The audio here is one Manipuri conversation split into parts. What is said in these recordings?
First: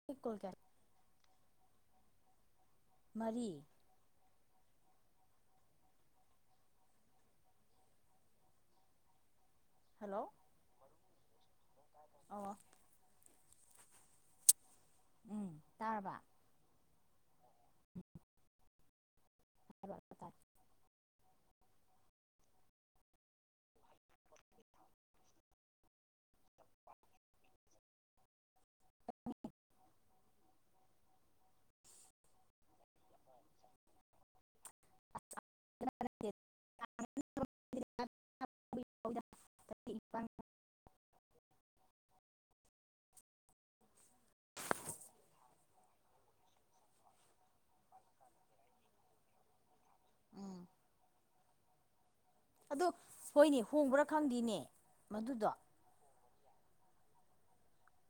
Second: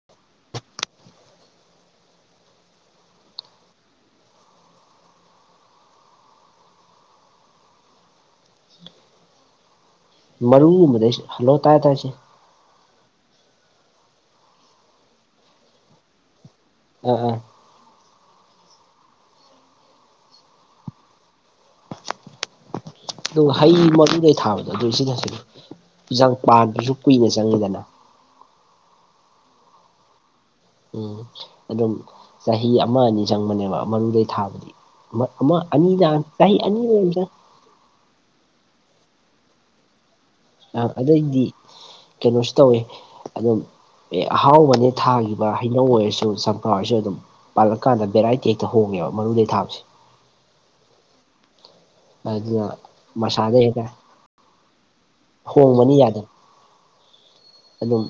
[unintelligible] ꯃꯔꯤ ꯍꯜꯂꯣ ꯃꯔꯨꯒꯨꯝꯕꯗꯩ ꯍꯜꯂꯣ ꯇꯥꯏ ꯇꯥꯏ ꯏꯆꯦ ꯑꯣ ꯎꯝ ꯇꯥꯔꯕ ꯎꯝ ꯎꯝ [inaudible] ꯑꯗꯨ ꯍꯩ ꯃꯔꯨꯗꯩ ꯊꯥꯕꯗꯣ ꯑꯗꯨ ꯁꯤꯗꯁꯨ ꯖꯥꯝ ꯄꯥꯟꯕꯖꯨ ꯀꯨꯏꯅ ꯆꯪꯉꯤꯗꯅ ꯎꯝ ꯑꯗꯨꯝ ꯆꯍꯤ ꯑꯃꯥ ꯑꯅꯤ ꯆꯪꯕꯅꯦꯕ ꯃꯔꯨꯗꯩ ꯊꯥꯕꯗꯨꯗꯤ ꯃꯥ ꯑꯃꯥ ꯑꯅꯤꯆꯥꯡ ꯆꯍꯤ ꯑꯅꯤꯗꯤ ꯗꯨꯝ ꯆꯪꯉꯦ [unintelligible] ꯑꯥ ꯑꯗꯣ ꯑꯩꯗꯤ ꯀꯩꯅꯣꯁꯨ ꯇꯧꯋꯦ ꯑꯗꯨꯝ ꯑꯦ ꯑꯍꯥꯎꯕꯅꯦ ꯊꯥꯒꯤꯕ ꯍꯩꯅꯧ ꯑꯣꯏꯔꯁꯨ ꯆꯝꯄ꯭ꯔꯥ ꯑꯣꯏꯔꯁꯨ ꯑꯗꯨꯝ ꯄꯥꯜꯂꯛꯀꯥꯟꯗ ꯕꯦꯔꯥꯏꯇꯤ ꯍꯦꯛꯇ ꯍꯣꯡꯉꯦꯕ ꯃꯔꯨꯗꯩ ꯊꯥꯕꯁꯦ ꯎꯝ ꯑꯗꯨꯅ ꯑꯗꯣ ꯃꯁꯥꯗ ꯍꯣꯏꯅꯦ ꯍꯣꯡꯕ꯭ꯔꯥ ꯈꯪꯗꯦꯅꯦ ꯃꯗꯨꯗꯣ ꯍꯣꯡꯃꯅꯤ ꯌꯥꯗꯦ ꯑꯗꯨꯝ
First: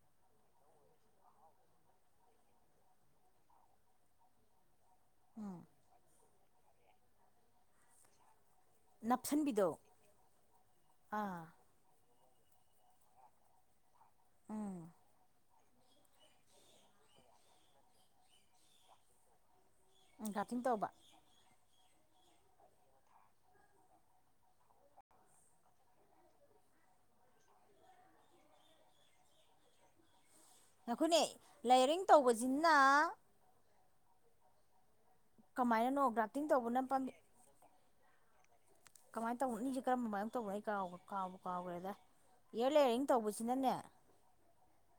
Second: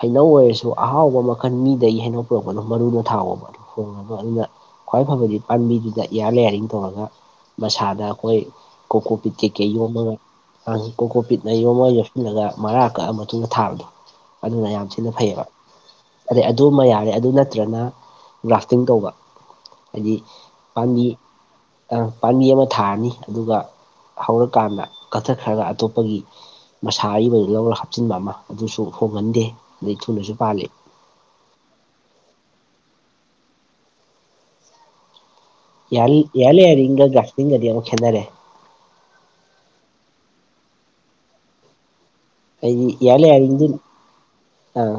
ꯍꯩꯅꯧ ꯑꯣꯏꯔꯁꯨ ꯑꯍꯥꯎꯕ ꯃꯈꯜ ꯃꯤꯗꯩ ꯍꯩꯅꯧ ꯄꯨꯔꯛꯄꯗꯣ ꯃꯔꯨꯗꯣ ꯊꯥꯑꯣꯕ ꯍꯣꯡꯉꯒ ꯑꯩꯅ ꯈ꯭ꯋꯥꯏ ꯐꯕꯗꯤ ꯎꯝ ꯄꯥꯝꯕꯤꯗꯨꯗ ꯏꯌꯥꯔ ꯂꯦꯌꯥꯔꯤꯡ ꯇꯧꯔꯒ ꯃꯁꯥꯗ ꯈꯣꯏ ꯀꯣꯀꯣꯄꯤꯠ ꯅꯞꯁꯤꯟꯕꯤꯗꯣ ꯀꯩꯀꯩ ꯌꯣꯝꯃꯒ ꯑꯥꯡ ꯑꯥ ꯀꯣꯀꯣꯄꯤꯠꯅ ꯌꯣꯝꯃꯒ ꯄꯨꯜꯂꯒ ꯃꯔꯥ ꯀꯛꯑ ꯃꯇꯨꯡꯗ ꯊꯥꯕꯗꯣ ꯑꯗꯨꯅ ꯌꯥꯝ ꯎꯝ ꯊꯤꯅ ꯐꯩꯑꯦꯕ ꯑꯗꯩ ꯑꯗꯨꯃ ꯌꯥꯔꯦ ꯑꯗꯨ ꯅꯠꯇ꯭ꯔꯅ ꯒ꯭ꯔꯥꯐꯇꯤꯡ ꯇꯧꯕ ꯍꯥꯏꯗꯤ ꯎꯝ ꯒ꯭ꯔꯥꯐꯇꯤꯡ ꯇꯧꯕ ꯄꯥꯝꯕꯤ ꯑꯥ ꯄꯥꯝꯕꯤ ꯑꯃꯥ ꯊꯥꯔꯅꯤ ꯑꯗꯨꯒ ꯍꯧꯔꯀꯥꯟꯗ ꯀꯛꯊꯠꯈ꯭ꯔꯒ ꯑꯇꯣꯞꯄꯒꯤ ꯃꯁꯥ ꯑꯔꯤꯕꯗꯨ ꯂꯧꯔ ꯍꯥꯞꯆꯤꯟꯕ ꯑꯃꯥ ꯑꯗꯨꯁꯨ ꯍꯣꯡꯒꯟꯗꯦ ꯑꯗꯩ ꯊꯨꯅꯁꯨ ꯄꯥꯜꯂꯦ ꯉꯥꯢꯈꯣꯅꯦ ꯂꯦꯏꯔꯤꯡ ꯇꯧꯕꯖꯤꯅ ꯀꯃꯥꯏꯅꯅꯣ ꯌꯥꯜ ꯒ꯭ꯔꯥꯐꯇꯤꯡ ꯌꯥꯜ ꯇꯧꯕꯅ ꯂꯦꯌ꯭ꯔꯔꯤꯡꯒ ꯄꯥꯝꯕꯤ ꯒ꯭ꯔꯥꯐꯇꯤꯡꯒꯗꯤ ꯑꯥꯃꯛ ꯈꯦꯠꯅꯔꯦ ꯀꯃꯥꯏꯟ ꯇꯧꯕꯅꯣ ꯑꯅꯤꯁꯦ ꯀꯔꯝ ꯃꯥꯏꯑꯣ ꯇꯧꯕꯅꯣ ꯑꯩ ꯀꯥꯎꯒ ꯀꯥꯎꯕꯨ ꯀꯥꯎꯒ꯭ꯔꯦꯗ ꯏꯌꯔ ꯂꯦꯌꯔꯤꯡ ꯇꯧꯕꯁꯤꯅꯅꯦ ꯑꯪ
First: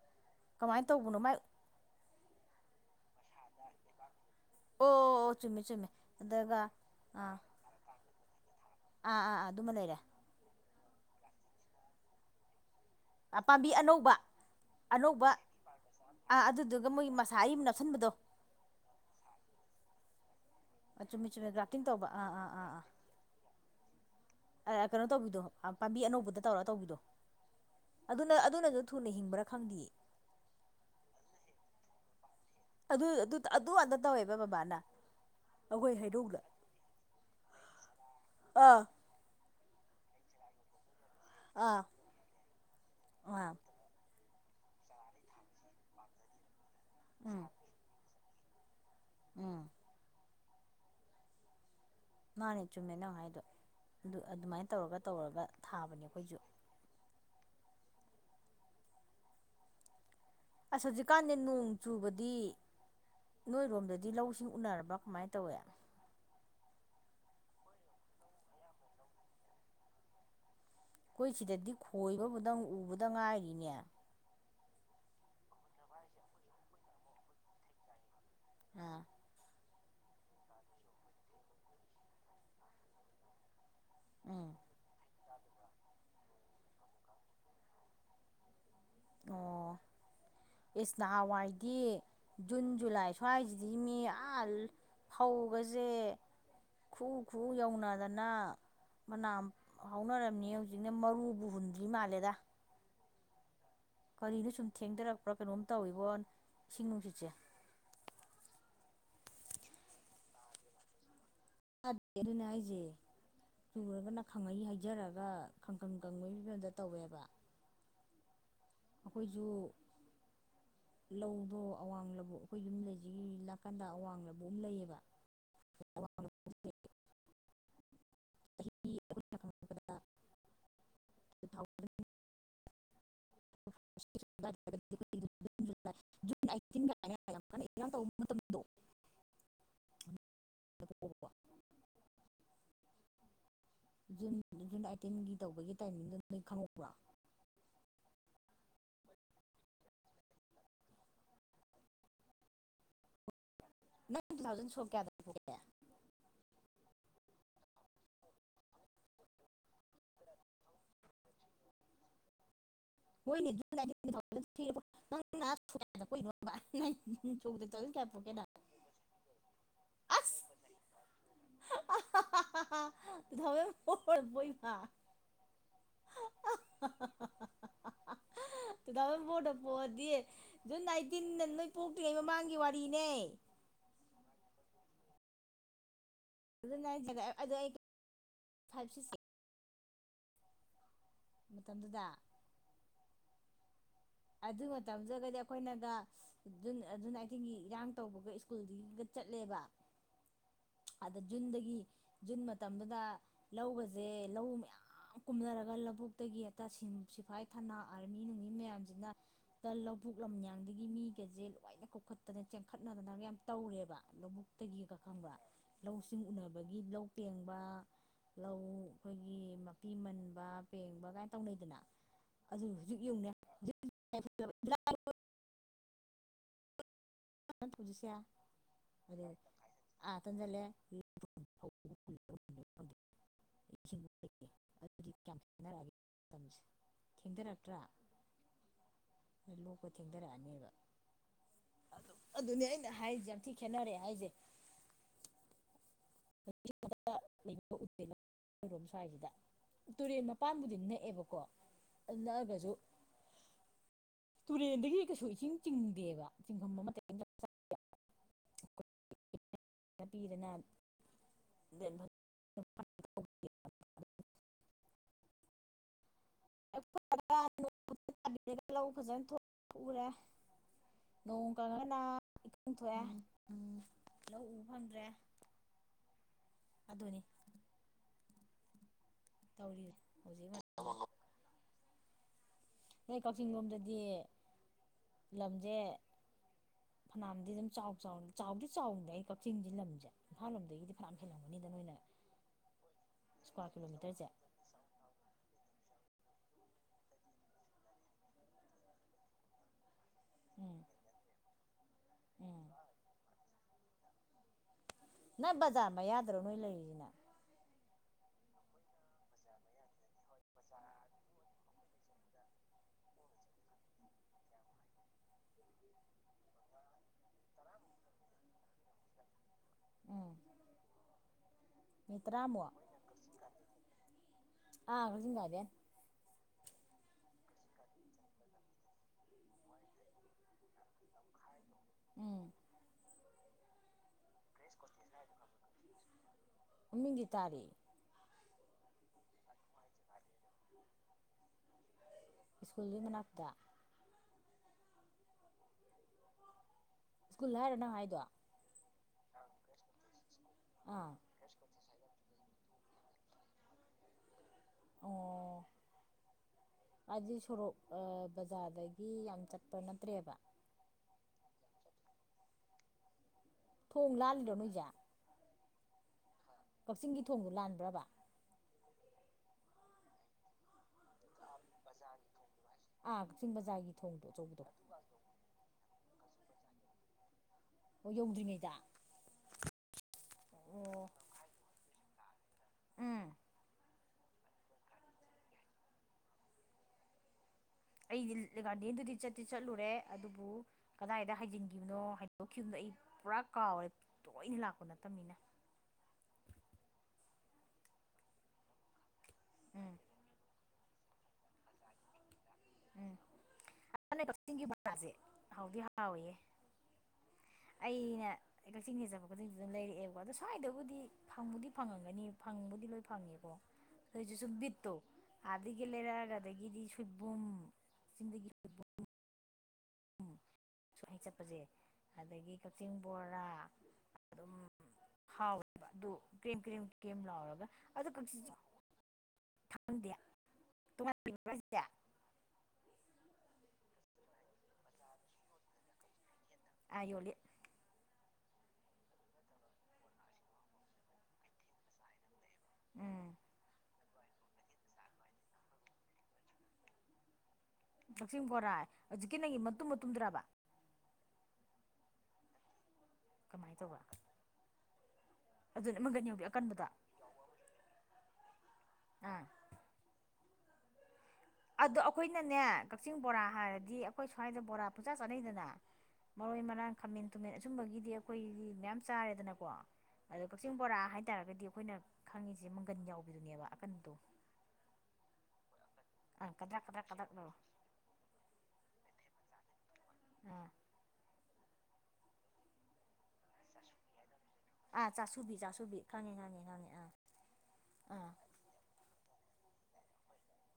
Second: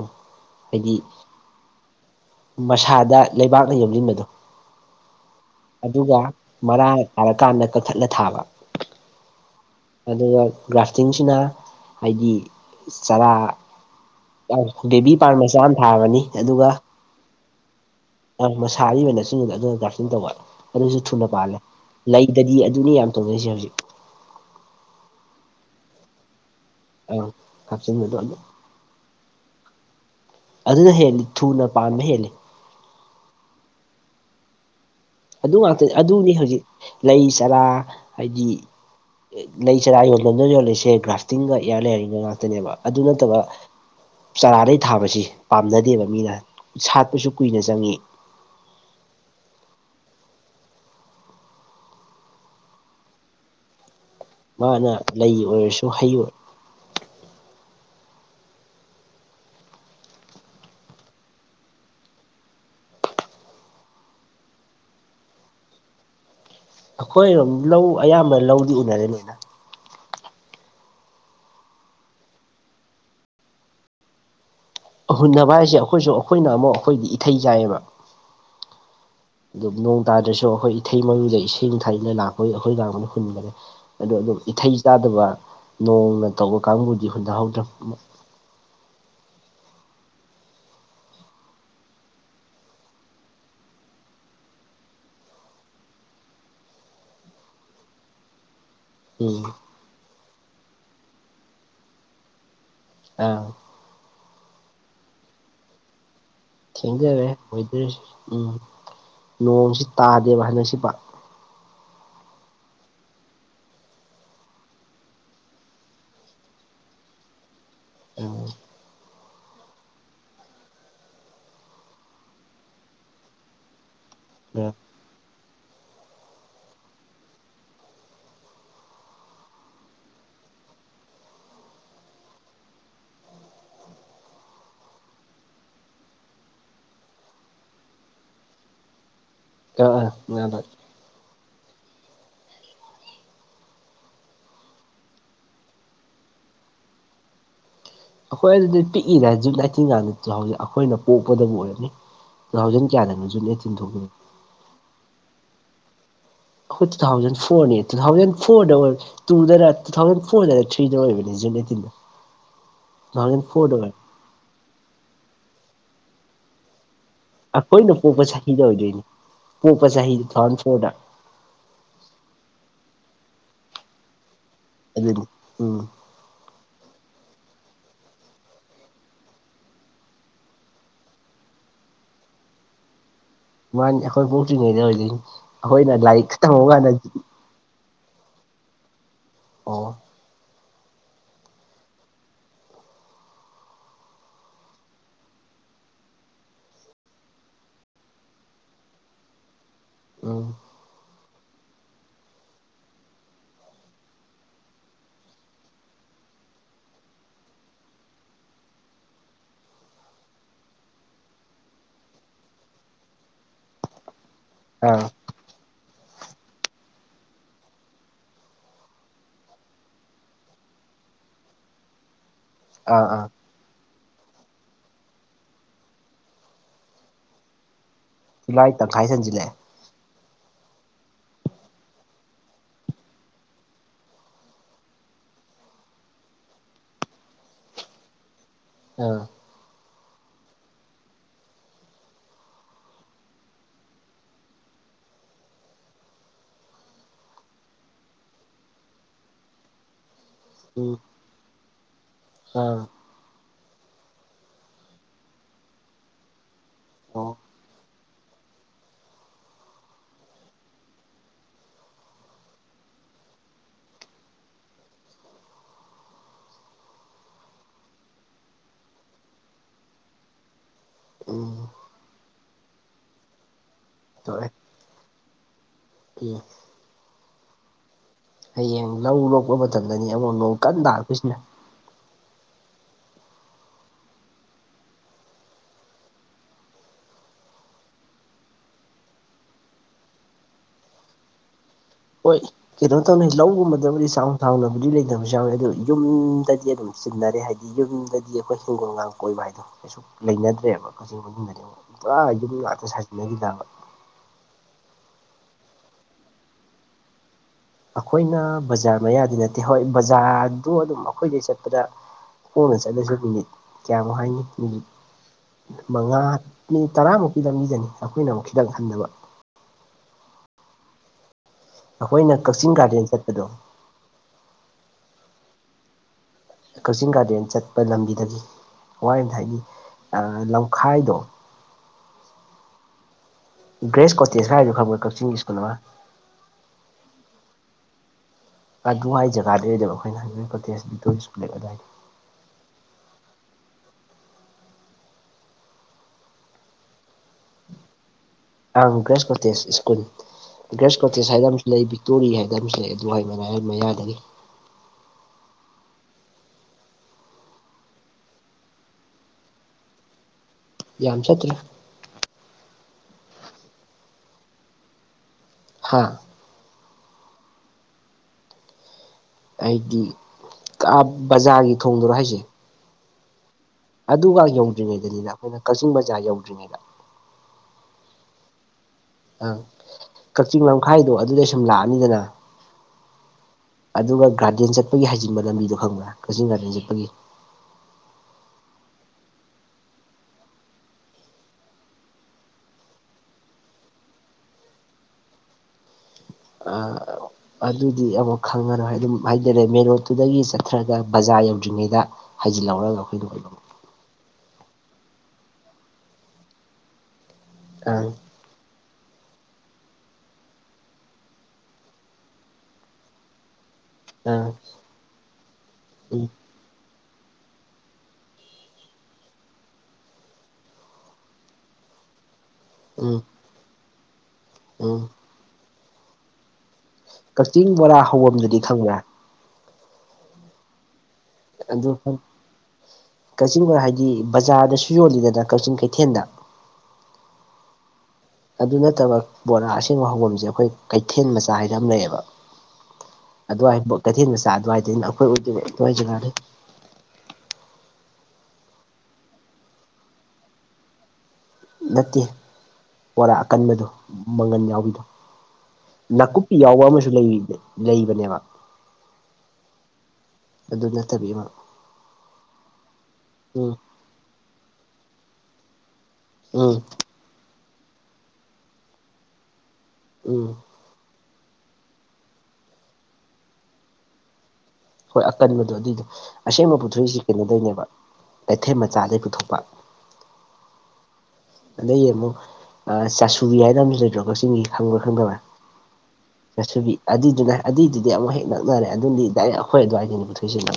ꯀꯃꯥꯏꯅ ꯍꯥꯏꯗꯤ ꯇꯧꯕꯅꯣ ꯃꯥꯏ ꯃꯁꯥꯗ ꯂꯩꯕꯥꯛꯅ ꯌꯣꯝꯖꯤꯟꯕꯗꯣ ꯑꯣ ꯑꯣ ꯑꯣ ꯆꯨꯝꯃꯦ ꯆꯨꯝꯃꯦ ꯑꯗꯨꯒ ꯃꯔꯥ ꯑꯥ ꯇꯥꯔꯀꯥꯟꯗ ꯀꯛꯊꯠꯂ ꯊꯥꯕ ꯑꯥ ꯑꯥ ꯑꯥ ꯑꯗꯨꯃ ꯂꯩꯔꯦ ꯑꯗꯨꯒ ꯒ꯭ꯔꯥꯞꯇꯤꯡꯁꯤꯅ ꯍꯥꯏꯗꯤ ꯆꯔꯥ ꯑ ꯄꯥꯝꯕꯤ ꯑꯅꯧꯕ ꯕꯦꯕꯤ ꯑꯅꯧꯕ ꯄꯥꯟ ꯃꯆꯥ ꯑꯃ ꯊꯥꯔꯅꯤ ꯑꯥ ꯑꯗꯨꯗꯨꯒ ꯃꯣꯏ ꯃꯁꯥ ꯑꯔꯤꯕ ꯅꯞꯁꯟꯕꯗꯣ ꯑꯪ ꯃꯁꯥ ꯑꯔꯤꯕ ꯅꯞꯁꯟꯕꯗꫭ ꯑꯗꯨꯅ ꯗ꯭ꯔꯥꯞꯇꯤꯡ ꯇꯧꯕ ꯑꯗꯨꯁꯨ ꯊꯨꯅ ꯆꯨꯝꯃꯤ ꯆꯨꯝꯃꯤ ꯄꯥꯜꯂꯦ ꯒ꯭ꯔꯥꯐꯇꯤꯡ ꯇꯧꯕ ꯑꯥ ꯑꯥ ꯂꯩꯗꯗꯤ ꯑꯗꯨꯅ ꯌꯥꯝ ꯇꯧꯅꯩꯖꯦ ꯍꯧꯖꯤꯛ ꯑ ꯀꯩꯅꯣ ꯇꯧꯕꯤꯗꯣ ꯄꯥꯝꯕꯤ ꯑꯅꯧꯕꯗ ꯇꯧꯔ ꯇꯧꯕꯤꯗꯣ ꯑꯥ ꯍꯥꯞꯆꯤꯟꯕꯗꯣ ꯑꯗꯨꯅ ꯑꯗꯨꯅꯖꯨ ꯊꯨꯅ ꯍꯤꯡꯕ꯭ꯔ ꯈꯪꯗꯤꯌꯦ ꯑꯗꯨꯅ ꯍꯦꯜꯂꯤ ꯊꯨꯅ ꯄꯥꯟꯕ ꯍꯦꯜꯂꯤ ꯑꯗꯨ ꯑꯗꯨ ꯇ ꯑꯗꯨ ꯉꯥꯛꯇ ꯇꯧꯋꯦꯕ ꯕꯕꯥꯅ ꯑꯗꯨ ꯉꯥꯛꯇꯅꯦ ꯑꯩꯈꯣꯏ ꯑꯗꯨꯅꯦ ꯍꯩꯔꯧꯗ ꯍꯧꯖꯤꯛ ꯂꯩ ꯆꯔꯥ ꯍꯥꯏꯗꯤ ꯑꯥ ꯂꯩ ꯆꯔꯥ ꯌꯣꯟꯕꯝꯗ ꯌꯣꯜꯂꯤꯁꯦ ꯒ꯭ꯔꯥꯐꯇꯤꯡꯒ ꯑꯥ ꯏꯌꯔ ꯂꯌꯥꯔꯤꯡꯒ ꯉꯥꯛꯇꯅꯦꯕ ꯑꯗꯨ ꯅꯠꯇꯕ ꯑꯥ ꯆꯔꯥꯗꯩ ꯊꯥꯕꯁꯤ ꯄꯥꯝꯅꯗꯦꯕ ꯃꯤꯅ ꯁꯥꯠꯄꯁꯨ ꯎꯝ ꯀꯨꯏꯅ ꯆꯪꯉꯤ ꯎꯝ ꯃꯥꯟꯅꯦ ꯆꯨꯝꯃꯦ ꯅꯪ ꯍꯥꯏꯗꯣ ꯑꯗꯨ ꯑꯗꯨꯝꯃꯥꯏꯅ ꯃꯥꯅ ꯇꯧꯔꯒ ꯇꯧꯔꯒ ꯂꯩ ꯑꯣꯏꯔꯁꯨ ꯊꯥꯕꯅꯦ ꯍꯩ ꯑꯣꯏꯔ ꯑꯈꯣꯏꯖꯨ ꯑꯁ ꯍꯧꯖꯤꯛꯀꯥꯟꯗꯤ ꯅꯣꯡ ꯆꯨꯕꯗꯤ ꯅꯣꯏꯔꯣꯝꯗꯗꯤ ꯂꯧꯁꯤꯡ ꯎꯅꯔꯕ ꯀꯝꯃꯥꯏ ꯇꯧꯋꯤ ꯑꯈꯣꯏꯔꫭꯝ ꯂꯧ ꯑꯌꯥꯝꯕ ꯂꯧꯗꯤ ꯎꯅꯔꯦ ꯂꯣꯏꯅ ꯑꯈꯣꯏ ꯁꯤꯗꯗꯤ ꯈꯣꯏꯕꯕꯨꯗꯪ ꯎꯕꯗ ꯉꯥꯏꯔꯤꯅꯦ ꯍꯨꯟꯅꯕ ꯍꯥꯏꯁꯦ ꯑꯈꯣꯏꯁꯨ ꯑꯈꯣꯏꯅ ꯑꯃꯨꯛ ꯑꯈꯣꯏꯗꯤ ꯏꯊꯩ ꯆꯥꯏꯌꯦꯕ ꯑ ꯑꯗꯨ‌ ꯅꯣꯡ ꯇꯥꯗ꯭ꯔꯁꯨ ꯑꯈꯣꯏ ꯏꯊꯩ ꯃꯔꯨꯗ ꯏꯁꯤꯡ ꯊꯟꯅ ꯂꯥꯛꯄꯒꯤ ꯑꯈꯣꯏ [unintelligible] ꯍꯨꯟꯕꯅꯦ ꯑꯗꯨ ꯑꯗꯨꯝ ꯎꯝ ꯏꯊꯩ ꯆꯥꯗꯕ ꯅꯣꯡꯅ ꯇꯧꯕ ꯀꯥꯡꯕꯨꯗꯤ ꯍꯨꯟꯅꯍꯧꯗꯕ ꯑꯃꯨꯛ ꯑꯣ ꯏꯁ ꯅꯍꯥꯋꯥꯏꯗꯤ ꯖꯨꯟ ꯖꯨꯂꯥꯏ ꯁ꯭ꯋꯥꯏꯖꯤꯗꯤ ꯃꯤ ꯑꯥ ꯐꯧꯒꯖꯦ ꯈꯨ ꯈꯨ ꯌꯧꯅꯗꯅ ꯎꯝ ꯃꯅꯥꯝ ꯍꯧꯅꯔꯝꯃꯤ ꯍꯧꯖꯤꯛꯅ ꯃꯔꯨꯕꯨ ꯍꯨꯟꯗ꯭ꯔꯤ ꯃꯥꯜꯂꯦꯗ [unintelligible] ꯀꯔꯤꯅꯣ ꯁꯨꯝ ꯊꯦꯡꯗꯔꯛꯄ꯭ꯔ ꯀꯩꯅꯣꯝ ꯇꯧꯋꯤꯕꫭꯟ ꯊꯦꯡꯗꯔꯦ ꯋꯦꯗꯔ ꯎꯝ ꯅꯣꯡꯁꯤ ꯇꯥꯗꯦꯕ ꯍꯟꯗꯛꯁꯤ ꯄꯥꯛ ꯇꯥꯗꯦ ꯑꯗꯨꯅꯦ ꯍꯥꯏꯖꯦ ꯆꯨꯔꯒꯅ ꯈꯪꯍꯩ ꯍꯩꯖꯔꯒ ꯈꯪꯀꯪ ꯀꯪꯕꯩ ꯐꯤꯕꯝꯗ ꯇꯧꯋꯦꯕ [unintelligible] ꯑꯈꯣꯏꯖꯨ ꯂꯧꯗꯣ ꯑꯋꯥꯡ ꯂꯕꯨꯨꯛ ꯑꯈꯣꯏ ꯌꯨꯝ ꯂꯩꯖꯤ ꯂꯥꯛꯀꯥꯟꯗ ꯑꯋꯥꯡ ꯂꯕꯨꯛ ꯑꯃ ꯂꯩꯌꯦꯕ [unintelligible] ꯑꯈꫭꯏꯅ ꯈꯪꯉꯛꯄꯗ ꯇꯨ ꯊꯥꯎꯖꯟ [unintelligible] ꯖꯨꯟ ꯑꯥꯏꯇꯤꯟ ꯒꯥꯏꯅ ꯌꯥꯝ ꯀꯟꯅ ꯏꯔꯥꯡ ꯇꯧꯕ ꯃꯇꯝꯗꯣ ꯑ ꯏꯌꯥꯝꯕ ꯀꯣꯕ ꯖꯨꯟ ꯖꯨꯟ ꯑꯥꯏꯠꯇꯤꯟꯒꯤ ꯇꯧꯕꯒꯤ ꯇꯥꯏꯃꯤꯡꯗꯣ ꯅꯣꯏ ꯈꯪꯉꯧꯕ꯭ꯔꫭ ꯑꯈꯣꯏ ꯑꯗꯨꯗꯤ ꯄꯤꯛꯏꯗ ꯖꯨꯟ ꯑꯥꯏꯠꯟꯇꯤꯟ ꯀꯥꯟꯗ [unintelligible] ꯑꯈꯣꯏꯅ ꯄꯣꯛꯄꯗꯕꯨ ꯑꯣꯏꯔꯝꯅꯤ ꯇꯨ ꯊꯥꯎꯖꯟ ꯀꯌꯥꯗꯅꫭ ꯖꯨꯟ ꯑꯥꯏꯠꯇꯤꯟ ꯊꯣꯛ ꯅꯪ ꯇꯨ ꯊꯥꯎꯖꯟ ꯁꯣꯛ ꯀꯌꯥꯗ ꯄꫭꯛꯀꯦ ꯑꯈꯣꯏ ꯇꯨ ꯊꯥꯎꯖꯟ ꯐꯣꯔꯅꯦ ꯇꯨ ꯊꯥꯎꯖꯟ ꯐꯣꯔꯗ ꯑꯣꯏ ꯇꯨꯗꯔ ꯇꯨ ꯊꯥꯎꯖꯟ ꯐꯣꯔ ꯗꯔ ꯊ꯭ꯔꯤ ꯗꯔ ꯑꯣꯏꯕꯅꯦ ꯖꯨꯟ ꯑꯥꯥꯏꯠꯇꯤꯟꯗꫭ [inaudible] ꯃꯣꯏ [unintelligible] ꯑꯈꯣꯏꯅ ꯄꯣꯛꯄ ꯆꯍꯤꯗ ꯑꯣꯏꯗꯣꯏꯅꯤ ꯄꯣꯛꯄ ꯆꯍꯤ ꯇꯨ ꯑꯁ ꯊꯥꯎꯖꯟ ꯐꯣꯔꯗ ꯇꯨ ꯊꯥꯎꯖꯟ ꯐꯣꯔꯗ ꯄꯣꯛꯏꯕ ꯎꯝ ꯇꯨ ꯊꯥꯎꯖꯟ ꯐꯣꯔꯗ ꯄꯣꯛꯑꯗꯤ ꯖꯨꯟ ꯑꯥꯏꯇꯤꯟꯗ ꯅꯣꯏ ꯄꯣꯛꯇ꯭ꯔꯤꯉꯩ ꯃꯃꯥꯡꯒꯤ ꯋꯥꯔꯤꯅꯦ ꯃꯥꯅꯤ ꯑꯩꯈꯣꯏ ꯄꯣꯛꯇ꯭ꯔꯤꯉꯩꯗ ꯑꯣꯏꯗꯣꯏꯅꯤ ꯑꯩꯈꯣꯏꯅ ꯂꯥꯏꯔꯤꯛ ꯇꯝꯍꯧ ꯑꯗꯨꯅꯦ ꯀꯥꯟꯗ ꯍꯥꯏꯖꯦ ꯅ ꯑꯗꯨ ꯑꯩ ꯀꯩ ꯐꯥꯏꯚ ꯁꯤꯁ ꯁꯦ ꯑꯣ ꯃꯇꯝꯗꯨꯗ ꯑꯗꯨ ꯃꯇꯝꯗꯨꯒꯗꯤ ꯑꯈꯣꯏꯅꯒ ꯖꯨꯟ ꯖꯨꯟ ꯑꯥꯏꯇꯤꯡꯒꯤ ꯏꯔꯥꯡ ꯇꯧꯕꯒ ꯁ꯭ꯀꯨꯜꯗꯨꯒꯤꯒ ꯆꯠꯂꯦꯕ [unintelligible] ꯑꯗꯥ ꯖꯨꯟꯗꯒꯤ ꯖꯨꯟ ꯃꯇꯝꯗꯨꯗ ꯂꯧꯒꯖꯦ ꯂꯧ ꯃꯌꯥꯝ ꯌꯥꯝ ꯀꯨꯝꯅꯔꯒ ꯂꯧꯕꯨꯛꯇꯒꯤ ꯍꯦꯛꯇꯥ ꯁꯤꯟ ꯁꯤꯐꯥꯏ ꯊꯅꯥ ꯑꯥꯔꯃꯤ ꯅꯨꯡꯃꯤ ꯃꯌꯥꯝꯖꯤꯅ ꯇ ꯂꯧꯕꯨꯛ ꯂꯝꯌꯥꯡꯗꯒꯤ ꯃꯤꯒꯖꯦ ꯂꯣꯏꯅ ꯀꯧꯈꯠꯇꯅ ꯆꯦꯟꯈꯠꯅꯗꯅꯒ ꯌꯥꯝ ꯇꯧꯔꯦꯕ ꯂꯧꯕꯨꯛ ꯇꯒꯤ ꯒꯥ ꯑꯥ ꯈꯪꯕ꯭ꯔ ꯂꯧꯁꯤꯡ ꯎꯅꯕꯒꯤ ꯂꯧ ꯄꯦꯡꯕ ꯂꯧ ꯑꯩꯈꯣꯏꯒꯤ ꯃꯄꯤ ꯃꯟꯕ ꯄꯦꯡꯕ ꯀꯥꯏꯅ ꯇꯧꯅꯩꯗꯅ ꯑꯗꯨ ꯍꯧꯖꯤꯛ ꯑꯥ ꯑꯥ ꯌꯦꯡꯉꯨꯅꯦ [unintelligible] [unintelligible] ꯖꯨꯂꯥꯏ ꯇꯪꯈꯥꯏ ꯑꯗ ꯆꯟꯖꯤꯜꯂꯦꯑꯦ ꯑꯥ ꯇꯟꯖꯜꯂꯦꯑꯦ [unintelligible] ꯑꯗꯨꯗꯤ ꯀꯌꯥꯝ ꯈꯦꯠꯅꯔꯛꯑꯒꯦ ꯃꯇꯝꯁꯦ ꯊꯦꯡꯗꯔꯛꯇ꯭ꯔꯥ ꯑꯥ ꯍꯣꯏ ꯂꯣꯛꯄ ꯊꯦꯡꯗꯔꯛꯑꯅꯦꯕ ꯑꯗꯨ ꯑꯗꯨꯅꯦ ꯑꯩꯅ ꯍꯥꯏꯖꯦ ꯌꯥꯝ ꯊꯤ ꯈꯦꯠꯅꯔꯛꯑꯦ ꯍꯥꯏꯖꯦ [unintelligible] ꯅꯣꯏ ꯔꯣꯝ ꯁ꯭ꯋꯥꯏꯖꯤꯗ ꯇꯨꯔꯦꯟ ꯃꯄꯥꯟꯕꯨꯗꯤ ꯎꯝ ꯅꯛꯑꯦꯕꯀꯣ ꯑꯗꯨ ꯅꯛꯑꯒꯖꯨ ꯑꯥ ꯇꯨꯔꯦꯟꯗꯒꯤ ꯀꯩꯁꯨ ꯏꯁꯤꯡ ꯆꯤꯡꯗꯦꯕ ꯆꯤꯡꯕꯝ ꯑꯃꯇ ꯍꯦꯛ ꯂꯩ ꯑꯣ [unintelligible] ꯄꯤꯗꯅ [unintelligible] [unintelligible] ꯂꯧ ꯐꯖꯅ ꯊꯣꯛ ꯊꯣꯛꯎꯔꯦ ꯅꯣꯡ ꯎꯝ ꯀꯪꯉꯒꯅ ꯏꯀꯪ ꯊꯣꯛꯑꯦ ꯎꯝ ꯂꯧ ꯎꯕ ꯐꯪꯗ꯭ꯔꯦ ꯇꯦꯁ ꯑꯗꯨꯅꯤ ꯍꯌꯦꯡ ꯂꯧ ꯂꯣꯛꯄ ꯇꯧꯔꯤ ꯃꯇꯝꯗꯅꯤ ꯑꯃꯨꯛ ꯅꯣꯡ ꯍꯧꯖꯤꯛ ꯀꯟꯅ ꯇꯥꯔꯛꯇꯣꯏꯁꯤꯅ ꯅꯣꯏ ꯀꯥꯛꯆꯤꯡ ꯂꯣꯝꯗꯗꯤ ꯂꯝꯖꯦ ꯐꯅꯥꯝꯗꯤ ꯑꯗꯨꯝ ꯆꯥꯎ ꯆꯥꯎꯅ ꯆꯥꯎꯗꯤ ꯆꯥꯎꯒꯤ ꯗꯥꯢ ꯀꯛꯆꯤꯡꯗꯤ ꯂꯝꯖꯦ ꯏꯝꯐꯥꯜ ꯂꯣꯝꯗꯒꯤꯗꯤ ꯐꯅꯥꯝ ꯍꯦꯜꯂꯝꯒꯅꯤꯗ ꯅꯣꯏꯅ ꯍꯣꯏ ꯀꯩꯅꯣ ꯇꯧꯅꯩ ꯏꯁꯀ꯭ꯋꯥꯔ ꯂꯧꯒꯨꯝꯕꯗꯕꯨꯗꯤ ꯀꯤꯂꯣꯃꯤꯇꯔꯁꯦ ꯆꯥꯎ ꯆꯥꯎꯅꯕꯨꯗꯤ ꯂꯩꯅꯕꯖꯨ ꯌꯥꯎꯋꯦ ꯑꯗꯨ ꯌꯨꯝꯗꯗꯤ ꯑꯗꯨꯝ ꯆꯤꯟꯅꯔꯦ ꯍꯥꯏꯗꯤ ꯌꯨꯝꯗꯗꯤ ꯑꯩꯈꯣꯏ ꯍꯤꯡꯒꯣꯜꯒ ꯀꯣꯏꯕ ꯍꯥꯏꯗꯣ ꯀꯩꯁꯨ ꯎꯝ ꯂꯩꯅꯗ꯭ꯔꯦꯕ ꯀꯛꯆꯤꯡ ꯃꯅꯨꯡꯗꯗꯤ ꯑꯃꯨꯛ ꯄꯨꯔꯥ ꯌꯨꯝ ꯎꯝ ꯉꯥꯛꯇ ꯁꯥꯖꯤꯟꯅꯒꯤꯗꯕ ꯅꯪ ꯕꯖꯥꯔ ꯃꯌꯥꯗꯔꯣ ꯅꯣꯏ ꯂꯩꯔꯤꯖꯤꯅ ꯑꯩꯈꯣꯏꯅ ꯕꯖꯥꯔ ꯃꯌꯥꯗꯤ ꯅꯠꯇꯦ ꯍꯣꯏ ꯕꯖꯥꯔꯗꯣ ꯑꯗꯨꯝ ꯑꯩꯈꯣꯏꯗꯩ ꯆꯠ ꯄꯗ ꯈꯣꯡꯅ ꯆꯠꯂꯁꯨ ꯃꯤꯅꯤꯠ ꯀꯌꯥꯃꯨꯛ ꯍꯥꯏꯅꯤ ꯃꯤꯅꯤꯠ ꯃꯉꯥ ꯃꯤꯅꯤꯠ ꯇꯔꯥꯃꯨꯛꯀꯤ ꯂꯝꯗꯤ ꯍꯦꯟꯅꯤ ꯑꯩꯈꯣꯏꯅ ꯑꯃꯨꯛ ꯈꯤꯇꯪ ꯍꯟꯗꯕ ꯎꯝ ꯃꯤ ꯑꯩꯈꯣꯏꯅ ꯇꯔꯥꯃꯨꯛ ꯀꯛꯆꯤꯡ ꯒꯥꯔꯗꯦꯟ ꯆꯠꯄꯗꯣ ꯑꯥ ꯀꯛꯆꯤꯡ ꯒꯥꯔꯗꯦꯟ ꯀꯛꯆꯤꯡ ꯒꯥꯔꯗꯦꯟ ꯆꯠꯄ ꯂꯝꯕꯤꯗꯒꯤ ꯋꯥꯏꯝ ꯍꯥꯏꯒꯤ ꯑꯥ ꯂꯝꯈꯥꯏꯗꯣ ꯎꯝ ꯒ꯭ꯔꯦꯁ ꯀꯣꯇꯦꯁ ꯍꯥꯏꯔꯤꯗꯨ ꯈꯪꯕ꯭ꯔ ꯀꯛꯆꯤꯡꯒꯤ ꯁ꯭ꯀꯨꯜ ꯑꯃ ꯃꯃꯤꯡꯒꯤ ꯇꯥꯔꯦ ꯀꯗ꯭ꯋꯥꯢ ꯖꯒꯥꯗ ꯂꯩꯗꯣꯢꯕ ꯑꯩꯈꯣꯏꯅ ꯒ꯭ꯔꯤꯟ ꯀꯣꯇꯦꯋ ꯁ꯭ꯀꯨꯜ ꯂꯩꯕ ꯑꯗ꯭ꯋꯥꯏꯗ ꯢꯁ꯭ꯀꯨꯜꯗꯨꯢ ꯃꯅꯥꯛꯇ ꯁ꯭ꯀꯨꯜ ꯍꯥꯏꯔꯣ ꯅꯪ ꯍꯥꯏꯗꯣ ꯑꯪ ꯒ꯭ꯔꯦꯁ ꯀꯣꯇꯦꯁ ꯁ꯭ꯀꯨꯜ ꯒ꯭ꯔꯦꯁ ꯑꯥ ꯀꯣꯇꯦꯁ ꯍꯥꯏꯁꯦ ꯂꯩ ꯕꯤꯛꯇꯣꯔꯤ ꯍꯥꯏꯕ ꯑꯃꯁꯨ ꯂꯩ ꯑꯗꯨꯍꯥꯏ ꯃꯃꯥꯌꯥꯏ ꯃꯌꯥꯗꯒꯤ ꯑꯣ ꯍꯥꯏꯗꯤ ꯁꯣꯔꯣꯛ ꯑ ꯕꯖꯥꯔꯗꯒꯤ ꯌꯥꯝ ꯆꯠꯄ ꯅꯠꯇ꯭ꯔꯦꯕ ꯌꯥꯝ ꯆꯠꯇ꯭ꯔꯦ ꯊꯣꯡ ꯂꯥꯜꯂꯤꯔꯣ ꯅꯣꯏꯖꯦ ꯍꯥꯥ ꯀꯥꯛꯆꯤꯡꯒꯤ ꯊꯣꯡꯗꯣ ꯂꯥꯟꯕ꯭ꯔꯥꯕꯥ ꯑꯩꯗꯤ ꯀꯥꯞ ꯕꯥꯖꯥꯔꯒꯤ ꯊꯣꯡꯗꯨꯔꯣ ꯍꯥꯏꯖꯦ ꯑ ꯀꯥꯛꯆꯤꯡ ꯕꯖꯥꯔꯒꯤ ꯊꯣꯡꯗꯣ ꯑꯗꯨꯒ ꯑꯆꯧꯕꯗꯣ ꯌꯧꯗ꯭ꯔꯤꯉꯩꯗꯅꯤꯗ ꯑꯩꯈꯣꯏꯅ ꯀꯥꯛꯆꯤꯡ ꯕꯖꯥꯔ ꯌꯧꯗ꯭ꯔꯤꯉꯩꯗ ꯍꯣꯏ ꯌꯧꯗ꯭ꯔꯤꯉꯩꯗ ꯑ ꯀꯥꯛꯆꯤꯡ ꯑꯣ ꯂꯝꯈꯥꯏꯗꯣ ꯑꯗꯨꯗꯒꯤ ꯁꯨꯝ ꯂꯥꯛꯑꯅꯤꯗꯅ ꯎꯝ ꯑꯗꯨꯒ ꯒ꯭ꯔꯥꯗꯦꯟ ꯆꯠꯄꯒꯤ ꯍꯥꯏꯖꯤꯟꯕ ꯂꯝꯕꯤꯗꯣ ꯈꯪꯕ꯭ꯔꯥ ꯀꯥꯛꯆꯤꯡ ꯒ꯭ꯥꯔꯗꯦꯟ ꯆꯠꯄꯒꯤ ꯑꯩꯗꯤ ꯂꯤ ꯒ꯭ꯔꯥꯗꯦꯟꯗꯨꯗꯤ ꯆꯠꯇꯤ ꯆꯠꯂꯨꯔꯦ ꯑꯗꯨꯕꯨ ꯀꯗꯥꯏꯗ ꯍꯥꯏꯖꯤꯟꯈꯤꯕꯅꯣ ꯍꯥꯏꯗꯣꯛꯈꯤꯕꯅꯣ ꯑꯩ ꯄꯨꯔꯥ ꯀꯥꯎꯔꯦ ꯇꯣꯏꯅ ꯂꯥꯛꯄ ꯅꯠꯇꯕꯅꯤꯅ ꯑꯥ ꯑꯗꯨꯗꯤ ꯑꯃꯨꯛ ꯈꯪꯉꯔꯣꯏ ꯑꯗꯨꯝ ꯍꯥꯏꯗꯔꯦ ꯎꯝ ꯃꯦꯟꯔꯣꯠꯇꯨꯗꯒꯤ ꯆꯠꯊꯔꯒ ꯕꯖꯥꯔ ꯌꯧꯗ꯭ꯔꯤꯉꯩꯗ ꯍꯥꯏꯖꯤꯜꯍꯧꯔꯒ ꯑꯩꯈꯣꯏꯗꯨ ꯀꯩꯅꯣꯝꯃꯥ ꯃꯥꯅꯦ ꯀꯥꯛꯆꯤꯡꯒꯤ ꯕꯣꯔꯥꯁꯦ ꯍꯥꯎꯗꯤ ꯍꯥꯎꯏꯍꯦ ꯑꯥ ꯑꯩꯅꯦ ꯑꯩ ꯀꯥꯛꯆꯤꯡꯒꯤ ꯆꯠꯄ ꯈꯨꯗꯤꯡꯗꯨꯗ ꯂꯩꯔꯛꯑꯦꯕ ꯑꯗꯣ ꯁ꯭ꯋꯥꯏꯗꯕꯨꯗꯤ ꯐꯪꯕꯨꯗꯤ ꯐꯪꯉꯝꯒꯅꯤ ꯐꯪꯕꯨꯗꯤ ꯂꯣꯏ ꯐꯪꯉꯦꯀꯣ ꯑꯩꯖꯨꯁꯨꯝ ꯑꯥ ꯕꯤꯠꯇꯣ ꯑꯥꯗꯒꯤ ꯎꯝ ꯂꯩꯔꯛꯑꯒ ꯑꯗꯒꯤꯗꯤ ꯁꯣꯏꯕꯨꯝ ꯆꯤꯡꯗꯒꯤ ꯁꯣꯏꯕꯨꯝ ꯁꯨꯃꯥꯏꯅꯆꯠꯄꯖꯦ ꯑꯗꯒꯤ ꯀꯥꯛꯆꯤꯡ ꯎꯝ ꯕꯣꯔꯥ ꯑꯗꯨꯝ ꯎꯝ ꯍꯥꯎꯑꯦꯕ ꯑꯗꯨ ꯀ꯭ꯔꯦꯝ ꯀ꯭ꯔꯦꯝ ꯀ꯭ꯔꯦꯝ ꯂꯥꯎꯔꯒ ꯀꯥꯛꯆꯤꯡ ꯕꯣꯔꯥ ꯑꯗꯨ ꯀꯛꯆꯤꯡ ꯍꯧꯕꯝꯗꯨꯗꯤ ꯈꯪꯕ꯭ꯔꯥ ꯈꯪꯗꯦ ꯇꯣꯉꯥꯟꯅ ꯌꯣꯟꯕ꯭ꯔꯥ ꯍꯥꯏꯖꯦ ꯑꯍꯝ ꯀꯥꯛꯆꯤꯡ ꯕꯣꯔꯥ ꯍꯥꯏꯗꯤ ꯕꯖꯥꯔꯗꯁꯨ ꯌꯣꯜꯂꯤꯗꯅ ꯀꯥꯛꯆꯤꯡ ꯀꯩꯊꯦꯜꯗ ꯑꯥꯏ ꯌꯣꯟꯂꯤ ꯑꯗꯨ ꯅꯠꯇꯕ ꯕꯣꯔꯥ ꯑꯁꯦꯡꯕ ꯍꯧꯕꯝꯖꯦ ꯑꯩꯈꯣꯏ ꯀꯩꯊꯦꯜ ꯃꯆꯥ ꯍꯥꯏꯅ ꯑꯃ ꯂꯩꯌꯦꯕ ꯎꯝ ꯑꯗꯨꯋꯥꯏꯕꯨ ꯀꯩꯊꯦꯜ ꯃꯆꯥ ꯑꯗꯨꯋꯥꯏꯗꯩꯅ ꯑꯩꯈꯣꯏꯕꯨ ꯑꯗꯨꯋꯥꯏ ꯖꯥꯒꯥꯗꯩꯩ ꯀꯛꯆꯤꯡ ꯕꯣꯔꯥꯠ ꯍꯧꯖꯤꯛꯀꯤ ꯅꯪꯒꯤ ꯃꯇꯨꯝ ꯃꯇꯨꯝꯗꯨꯔꯥꯕꯥ ꯅꯠꯇꯦ ꯕꯣꯔꯥ ꯀꯃꯥꯏꯅ ꯑꯀꯟꯕꯗꯣ ꯇꯧꯕ ꯃꯪꯒꯟ ꯌꯥꯎꯕꯤꯗꯣ ꯑꯗꯨꯅꯦ ꯃꯪꯒꯟ ꯌꯧꯕꯤ ꯅꯥꯀꯨꯞꯄꯤ ꯌꯥꯎꯕ ꯑꯀꯟꯕꯗꯣ ꯑꯃꯁꯨ ꯂꯩ ꯂꯩꯕꯅꯦꯕꯥ ꯑꯥ ꯑꯗꯨ ꯅꯠꯇꯕꯤ ꯑꯃ ꯑꯗꯣ ꯑꯈꯣꯏꯅꯅꯦ ꯀꯥꯛꯆꯤꯡ ꯕꯣꯔꯥ ꯎꯝ ꯍꯥꯏꯔꯗꯤ ꯑꯈꯣꯏ ꯁ꯭ꯋꯥꯏꯗ ꯕꯣꯔꯥ ꯄꯨꯆꯥ ꯆꯥꯅꯩꯗꯅ ꯃꯔꯣꯏ ꯎꯝ ꯃꯔꯥꯡ ꯈꯥꯃꯦꯟ ꯇꯨꯃꯦꯟ ꯑꯁꯨꯝꯕꯒꯤꯗꯤ ꯑꯈꯣꯏꯒꯤ ꯃꯌꯥꯝ ꯆꯥꯔꯦꯗꯅꯀꯣ ꯑꯗ ꯎꯝ ꯀꯥꯛꯆꯤꯡ ꯕꯣꯔꯥ ꯍꯥꯏ ꯇꯥꯔꯒꯗꯤ ꯑꯈꯣꯏꯅ ꯈꯪꯉꯤꯖꯦ ꯃꯪꯒꯟ ꯌꯥꯎꯕꯤꯗꯨꯅꯦꯕ ꯑꯀꯟꯕꯗꯣ ꯍꯣꯏ ꯑꯀꯟꯕꯗꯣ ꯑꯗꯨꯏꯗꯣ ꯑꯪ ꯑꯁꯦꯡꯕ ꯀꯗ꯭ꯔꯥꯛ ꯀꯗ꯭ꯔꯥꯛ ꯄꯨꯊꯣꯛꯏꯖꯦ ꯀꯗ꯭ꯔꯥꯛ ꯂꯥꯎ ꯀꯩꯅꯣꯗꯩꯅꯦꯕ ꯀꯩꯊꯦꯟ ꯃꯆꯥꯗꯩ ꯄꯨꯊꯣꯛꯄ ꯑꯥ ꯑꯗꯩ ꯑꯃꯨꯛ ꯑꯥ ꯆꯥꯁꯨꯕꯤ ꯍꯥꯏꯅ ꯑꯃꯖꯨ ꯂꯩꯇ꯭ꯔꯣ ꯀꯛꯆꯤꯡꯒꯤ ꯈꯪꯕ꯭ꯔꯥ ꯑꯥ ꯈꯪꯗꯕ꯭ꯔꯥ ꯆꯥꯁꯨꯕꯤ ꯆꯥꯁꯨꯕꯤ ꯈꯪꯉꯦ ꯈꯪꯉꯦ ꯈꯪꯉꯦ ꯆꯥꯁꯨꯕꯤ ꯑꯥ ꯑꯗꯨꯏꯗꯨꯅ ꯑꯗꯨꯏꯗꯨꯗꯤ ꯑꯥ ꯑꯃꯨꯛ ꯍꯦꯛ ꯅꯛꯅꯔꯦ ꯑꯗꯨꯗꯤ ꯗꯥꯏꯔꯦꯛ ꯑꯈꯣꯏ ꯑꯗꯨꯋꯥꯏꯗꯩꯅꯤ ꯄꯨꯊꯣꯛꯏꯖꯤꯅ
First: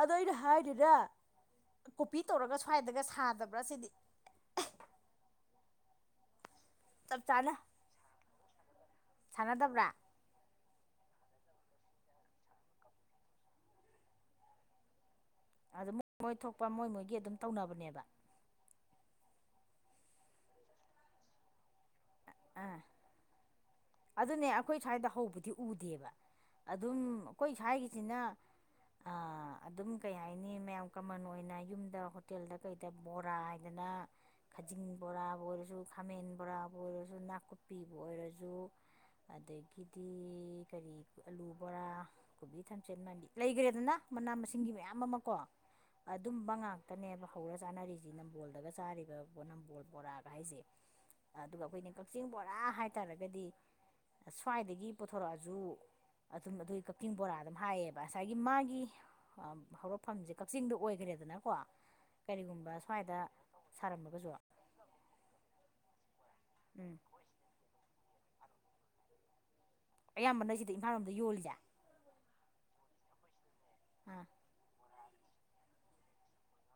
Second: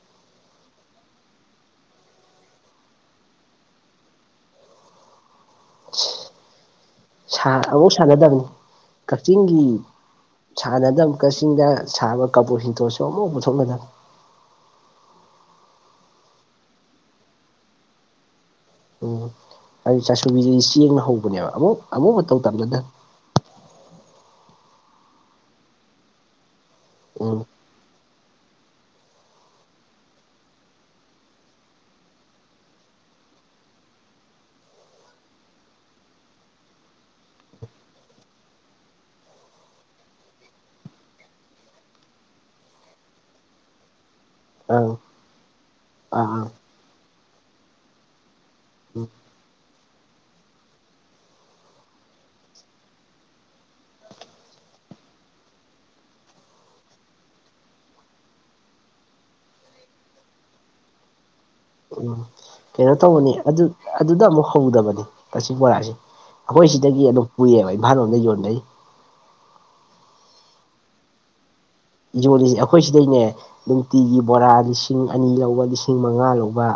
ꯑꯗꯣ ꯑꯩꯅ ꯍꯥꯏꯗꯨꯅ ꯀꯣꯄꯤ ꯇꯧꯔꯒ ꯁ꯭ꯋꯥꯏꯗꯒ ꯁꯥꯗꯕ꯭ꯔꯥ ꯁꯤꯅꯤ ꯆꯞ ꯁꯥ ꯆꯥꯅ ꯑꯃꯨꯛ ꯁꯥꯟꯅꯗꯕꯅꯤ ꯀꯥꯛꯆꯤꯡꯒꯤ ꯁꯥꯟꯅꯗꯕ꯭ꯔꯥ ꯁꯥꯟꯅꯗꯝ ꯀꯥꯆꯤꯡꯗ ꯁꯥꯕ ꯀꯕꯣꯛ ꯍꯤꯡꯇꯣꯠꯁꯨ ꯑꯃꯨꯛ ꯄꯨꯊꯣꯛꯅꯗꯝ ꯑꯗꯣ ꯃꯣꯏ ꯃꯣꯏ ꯊꯣꯛꯄ ꯃꯣꯏ ꯃꯣꯏꯒꯤ ꯑꯗꯨꯝ ꯇꯧꯅꯕꯅꯦꯕ ꯎꯝ ꯑꯩ ꯆꯥꯁꯨꯕꯤꯖꯤꯗꯤ ꯆꯦꯡꯅ ꯍꯧꯕꯅꯦꯕ ꯑꯃꯨꯛ ꯑꯃꯨꯛ ꯃꯇꯧ ꯑꯥ ꯇꯝꯅꯗꯝ ꯑꯗꯨꯅꯦ ꯑꯈꯣꯏ ꯁ꯭ꯋꯥꯏꯗ ꯍꯧꯕꯗꯤ ꯎꯗꯦꯕ ꯑꯗꯨꯝ ꯎꯝ ꯑꯈꯣꯏ ꯁ꯭ꯋꯥꯏꯒꯤꯖꯤꯅ ꯑꯥ ꯑ ꯑꯗꯨꯝ ꯀꯩ ꯍꯥꯏꯅꯤ ꯃꯌꯥꯝ ꯀꯃꯟ ꯑꯣꯏꯅ ꯌꯨꯝꯗ ꯍꯣꯇꯦꯜꯗ ꯀꯩꯗ ꯕꯣꯔꯥ ꯍꯥꯏꯗꯅ ꯈꯖꯤꯡ ꯕꯣꯔꯥꯕꯨ ꯑꯣꯏꯔꯖꯨ ꯈꯥꯃꯦꯟ ꯕꯣꯔꯥꯕꯨ ꯑꯣꯏꯔꯖꯨ ꯅꯥꯀꯨꯞꯄꯤꯕꯨ ꯑꯣꯏꯔꯖꯨ ꯑꯗꯒꯤꯗꯤ ꯀꯔꯤ ꯑꯂꯨ ꯕꯣꯔꯥ ꯀꯣꯕꯤ ꯊꯝꯆꯦꯟ ꯃꯥꯟꯕꯤ ꯂꯩꯒ꯭ꯔꯦꯗꯅ ꯃꯅꯥ ꯃꯁꯤꯡꯒꯤ ꯑꯪ ꯃꯌꯥꯝ ꯑꯃ ꯀꯣ ꯑꯥ ꯑꯥ ꯑꯗꯨꯝꯕ ꯉꯥꯛꯇꯅꯦꯕ ꯍꯧꯔ ꯆꯥꯅꯔꯤꯖꯤ ꯅꯝꯕꯣꯜꯗꯒ ꯎꯝ ꯆꯥꯔꯤꯕ ꯅꯝꯕꯣꯜ ꯕꯣꯔꯥꯒ ꯍꯥꯏꯖꯦ ꯑꯗꯨꯒ ꯑꯈꯣꯏꯅ ꯀꯛꯆꯤꯡ ꯕꯣꯔꯥ ꯍꯥꯏꯇꯥꯔꯒꯗꯤ ꯁ꯭ꯋꯥꯏꯗꯒꯤ ꯄꯣꯊꯣꯔꯑꯖꯨ ꯑꯗꯨꯝ ꯑꯗꯨꯏ ꯀꯛꯆꯤꯡ ꯕꯣꯔꯥ ꯑꯗꯨꯝ ꯍꯥꯏꯌꯦꯕ ꯑꯁꯥꯏꯒꯤ ꯃꯥꯒꯤ ꯑ ꯍꯧꯔꯛꯐꯝꯖꯦ ꯀꯛꯆꯤꯡꯗ ꯑꯣꯏꯒ꯭ꯔꯦꯗꯅꯀꯣ ꯎꯝ ꯀꯩꯅꯣ ꯇꯧꯕꯅꯤ ꯑꯗꯨꯠ ꯑꯗꯨꯗ ꯁꯥꯔꯝꯃꯒꯁꯨ ꯑꯃꯨꯛ ꯍꯧꯗꯕꯅꯤ ꯀꯆꯤꯡ ꯕꯣꯔꯥꯖꯤ ꯑꯈꯣꯏ ꯎꯝ ꯁꯤꯗꯒꯤ ꯑꯗꯨꯝ ꯄꯨꯏꯌꯦꯕ ꯏꯝꯚꯥꯟ ꯂꯣꯝꯗ ꯌꯣꯟꯕꯩ ꯑꯌꯥꯝꯕꯅ ꯖꯤꯗ ꯏꯝꯚꯥꯔꯣꯝꯗ ꯌꯣꯜꯂꯤꯖꯦ ꯌꯣꯜꯂꯤꯖꯤ ꯑꯈꯣꯏ ꯁꯤꯗꯩꯅꯦ ꯅꯨꯡꯇꯤꯒꯤ ꯑꯥ ꯕꯣꯔꯥ ꯂꯤꯁꯤ ꯁꯤꯡ ꯑꯅꯤ ꯂꯧꯕ ꯂꯤꯁꯤꯡ ꯃꯉꯥ ꯂꯧꯕ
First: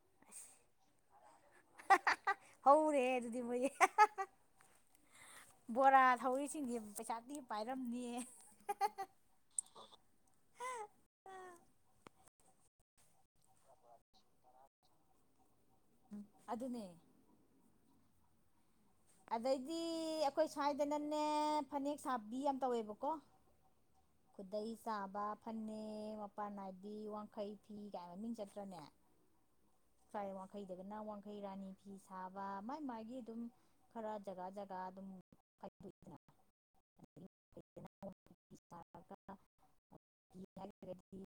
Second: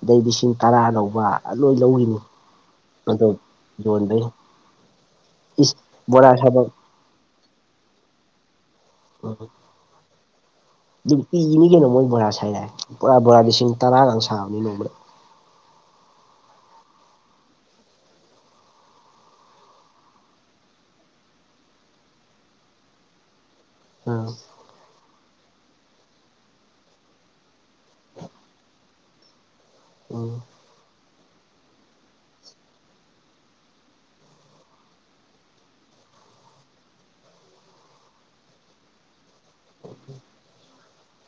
ꯑꯗꯩ ꯑꯁ ꯂꯤꯁꯤꯡ ꯇꯔꯥ ꯂꯧꯕ ꯂꯣꯏ ꯂꯧꯔꯤꯅꯤ ꯍꯧꯔꯦꯍꯦ ꯑꯗꯣ ꯑꯗꯨꯗꯤ ꯃꯣꯏ ꯌꯣꯟꯕꯩ ꯏꯁ ꯕꯣꯔꯥ ꯁꯥꯕ ꯊꯧꯔꯤꯁꯤꯡꯖꯤ ꯄꯩꯁꯥ ꯗꯤ ꯄꯥꯏꯔꯝꯅꯤꯌꯦ [unintelligible] ꯅꯨꯡꯇꯤꯒꯤꯅꯤ ꯀꯩꯅꯣ ꯃꯣꯏ ꯕꯣꯔꯥ ꯁꯥꯏꯔꯦ ꯄꯨꯔꯥ ꯕꯣꯔꯥ ꯂꯤꯁꯤꯡ ꯇꯔꯥꯒ ꯁꯥꯕꯅꯤ ꯅꯣꯡꯃꯗ ꯎꯝ ꯑꯗꯨꯅꯦ ꯑꯗꯩꯗꯤ ꯑꯈꯣꯏ ꯁ꯭ꯋꯥꯏꯗꯅꯅꯦ ꯐꯅꯦꯛ ꯁꯥꯕꯤ ꯌꯥꯝ ꯇꯧꯋꯦꯕꯀꯣ [unintelligible] ꯈꯨꯗꯩ ꯆꯥꯕ ꯐꯅꯦꯛ ꯃꯄꯥꯟ ꯅꯥꯏꯕꯤ ꯋꯥꯡꯈꯩ ꯐꯤ ꯀꯥꯏ ꯃꯃꯤꯡ ꯆꯠꯇ꯭ꯔꯅꯦ ꯁ꯭ꯋꯥꯏ ꯎꯝ ꯋꯥꯡꯈꯩꯗꯒꯅ ꯋꯥꯡꯈꯩ ꯔꯥꯅꯤ ꯐꯤ ꯁꯥꯕ ꯃꯥꯏ ꯃꯥꯥꯏꯒꯤ ꯑꯗꯨꯝ ꯈꯔ ꯖꯒꯥ ꯖꯒꯥ ꯑꯗꯨꯝ [unintelligible] [unintelligible]